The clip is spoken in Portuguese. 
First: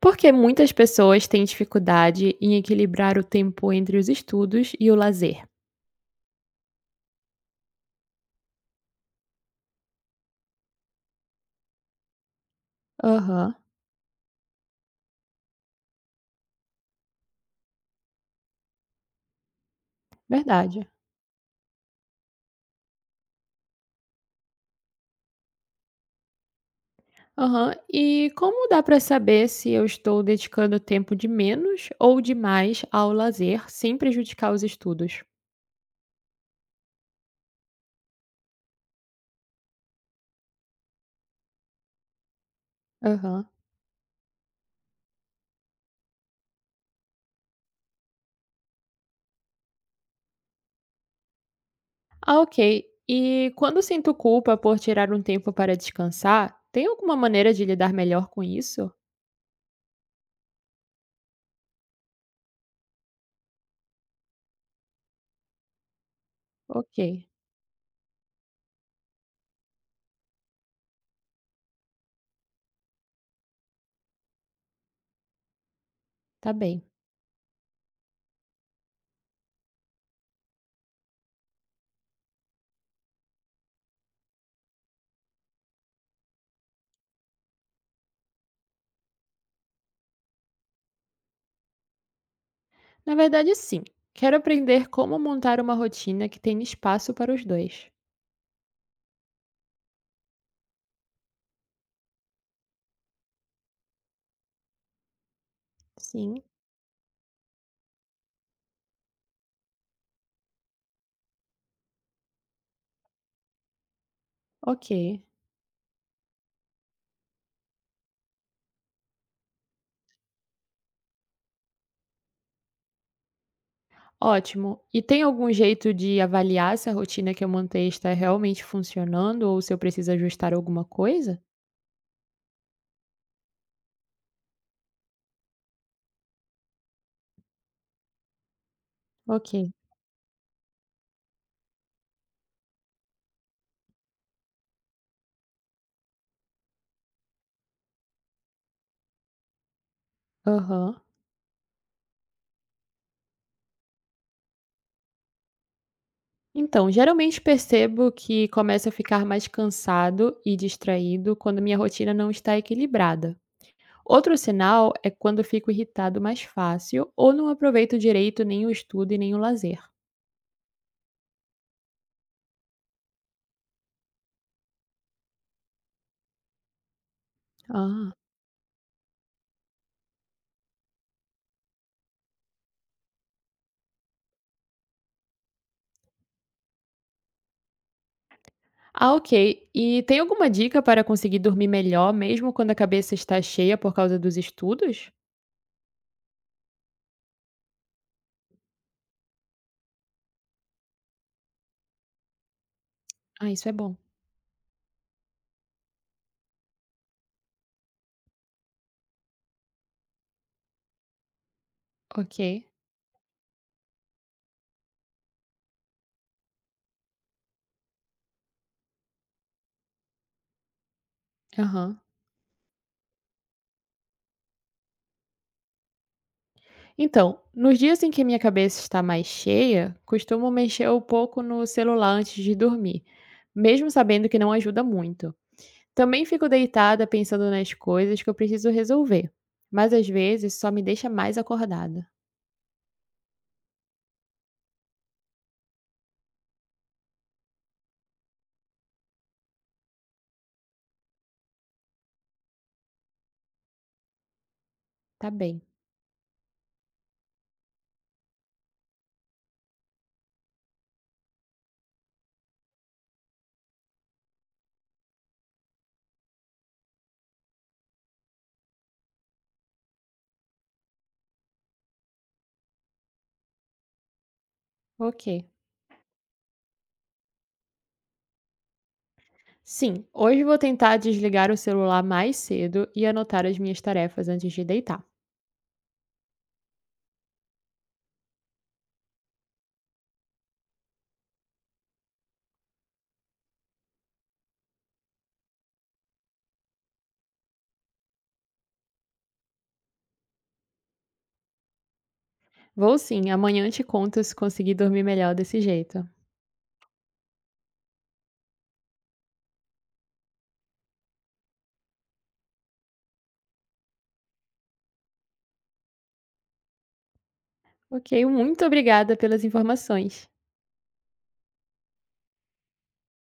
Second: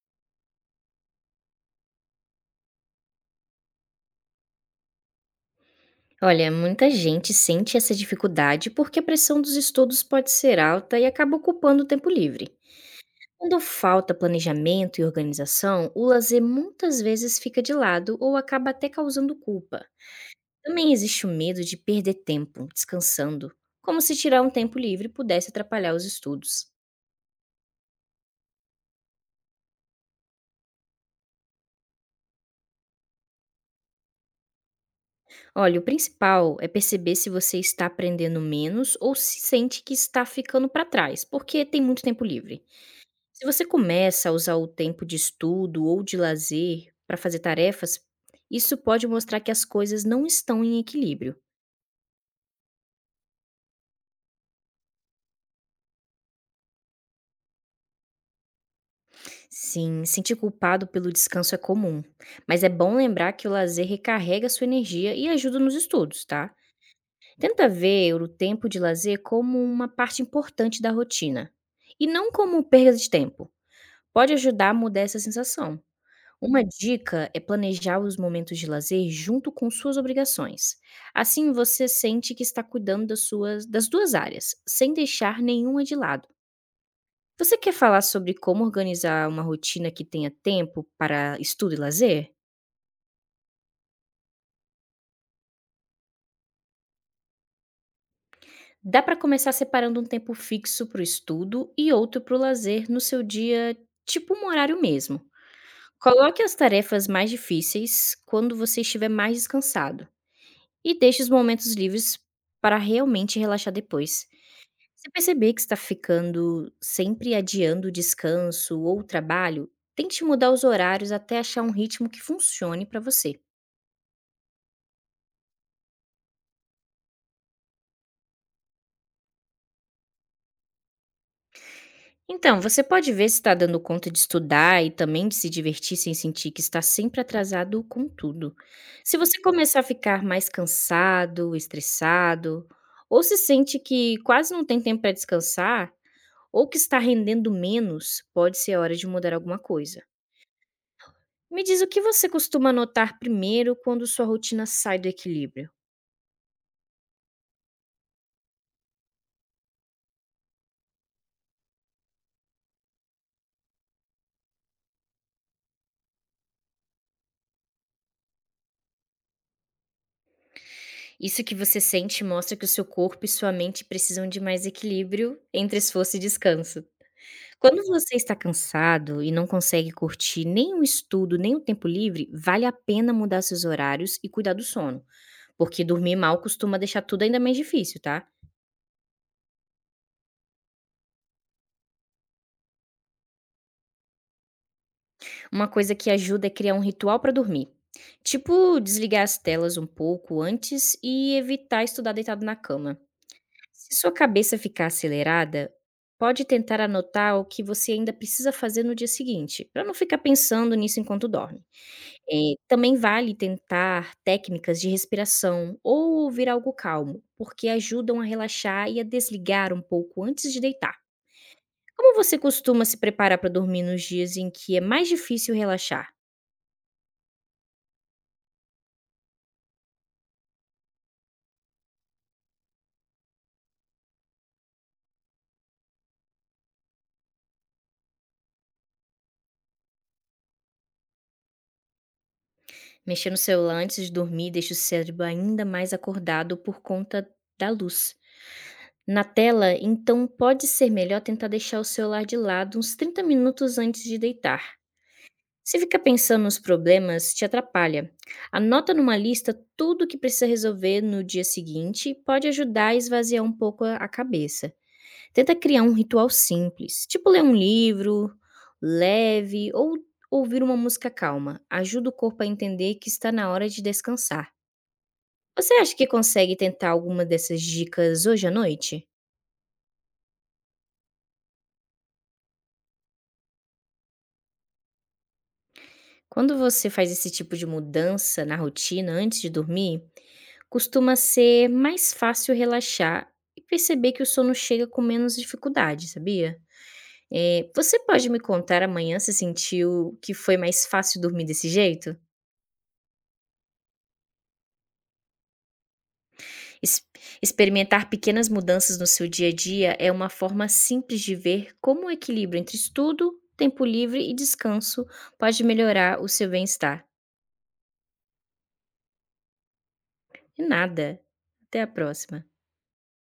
Porque muitas pessoas têm dificuldade em equilibrar o tempo entre os estudos e o lazer. Olha, muita gente sente essa dificuldade porque a pressão dos estudos pode ser alta e acaba ocupando o tempo livre. Aham, Quando falta planejamento e organização, o lazer muitas vezes fica de lado ou acaba até causando culpa. verdade. Também existe o medo de perder tempo descansando, como se tirar um tempo livre pudesse atrapalhar os estudos. Aham. E como dá para saber se eu estou dedicando tempo de menos ou de mais ao lazer, sem prejudicar os estudos? Olha, o principal é perceber se você está aprendendo menos ou se sente que está ficando para trás, porque tem muito tempo livre. Se Aham. você começa a usar o tempo de estudo ou de lazer para fazer tarefas, isso pode mostrar que as coisas não estão em equilíbrio. Ah, ok. E quando sinto culpa por tirar um tempo para descansar, tem alguma maneira de lidar melhor com isso? Sim, sentir culpado pelo descanso é comum, mas é bom lembrar que o lazer recarrega sua energia e ajuda nos estudos, tá? Ok, Tenta ver o tempo de lazer como uma parte importante da rotina e não como perda de tempo. Pode ajudar a mudar essa sensação. tá Uma bem. dica é planejar os momentos de lazer junto com suas obrigações. Assim você sente que está cuidando das duas áreas, sem deixar nenhuma de lado. Você quer falar sobre como organizar uma rotina que tenha tempo para estudo e lazer? Na verdade, sim. Quero aprender como montar uma rotina que tenha espaço para os dois. Dá para começar separando um tempo fixo para o estudo e outro para o lazer no seu dia, tipo um horário mesmo. Coloque Sim, as tarefas mais difíceis quando você estiver mais descansado e deixe os momentos livres para realmente relaxar depois. ok. Se perceber que está ficando sempre adiando o descanso ou o trabalho, tente mudar os horários até achar um ritmo que funcione para você. Ótimo. E tem algum jeito de avaliar se a rotina que eu montei está realmente funcionando ou se eu preciso ajustar alguma coisa? Então, você pode ver se está dando conta de estudar e também de se divertir sem sentir que está sempre atrasado com tudo. Se você Ok. começar a ficar mais cansado, estressado, ou se sente que quase não tem tempo para descansar, ou que está rendendo menos, pode ser a hora de mudar alguma coisa. Aham. Me diz o que você costuma notar primeiro quando sua rotina sai do equilíbrio? Então, geralmente percebo que começo a ficar mais cansado e distraído quando minha rotina não está equilibrada. Outro sinal é quando fico irritado mais fácil ou não aproveito direito nem o estudo e nem o lazer. Isso que você sente mostra que o seu corpo e sua mente precisam de mais equilíbrio entre esforço e descanso. Quando Ah. você está cansado e não consegue curtir nem o estudo, nem o tempo livre, vale a pena mudar seus horários e cuidar do sono, porque dormir mal costuma deixar tudo ainda mais difícil, tá? Ah, ok. E tem alguma dica para conseguir dormir melhor, mesmo quando a cabeça está cheia por causa dos estudos? Uma coisa que ajuda é criar um ritual para dormir. Tipo, desligar as telas um pouco antes e evitar estudar deitado na cama. Ah, isso é bom. Se sua cabeça ficar acelerada, pode tentar anotar o que você ainda precisa fazer no dia seguinte, para não ficar pensando nisso enquanto dorme. Ok. Também vale tentar técnicas de respiração ou ouvir algo calmo, porque ajudam a relaxar e a desligar um pouco antes de deitar. Aham. Como você costuma se preparar para dormir nos dias em que é mais difícil relaxar? Então, nos dias em que minha cabeça está mais cheia, costumo mexer um pouco no celular antes de dormir, mesmo sabendo que não ajuda muito. Também fico deitada pensando nas coisas que eu preciso resolver, mas às vezes só me deixa mais acordada. Mexer no celular antes de dormir deixa o cérebro ainda mais acordado por conta da luz. Na tela, então pode ser melhor tentar deixar o celular de lado uns 30 minutos antes de deitar. Tá bem. Se ficar pensando nos problemas, te atrapalha. Anota numa lista tudo o que precisa resolver no dia seguinte, pode ajudar a esvaziar um pouco a cabeça. Tenta criar um ritual simples, tipo ler um livro leve ou ouvir uma música calma. Ajuda o corpo a entender que está na hora de descansar. Ok. Você acha que consegue tentar alguma dessas dicas hoje à noite? Sim, hoje vou tentar desligar o celular mais cedo e anotar as minhas tarefas antes de deitar. Quando você faz esse tipo de mudança na rotina antes de dormir, costuma ser mais fácil relaxar e perceber que o sono chega com menos dificuldade, sabia? Você pode me contar amanhã se sentiu que foi mais fácil dormir desse jeito? Vou sim, amanhã te conto se consegui dormir melhor desse jeito. Ex- Experimentar pequenas mudanças no seu dia a dia é uma forma simples de ver como o equilíbrio entre estudo, tempo livre e descanso pode melhorar o seu bem-estar. Ok, muito obrigada pelas informações. E nada. Até a próxima.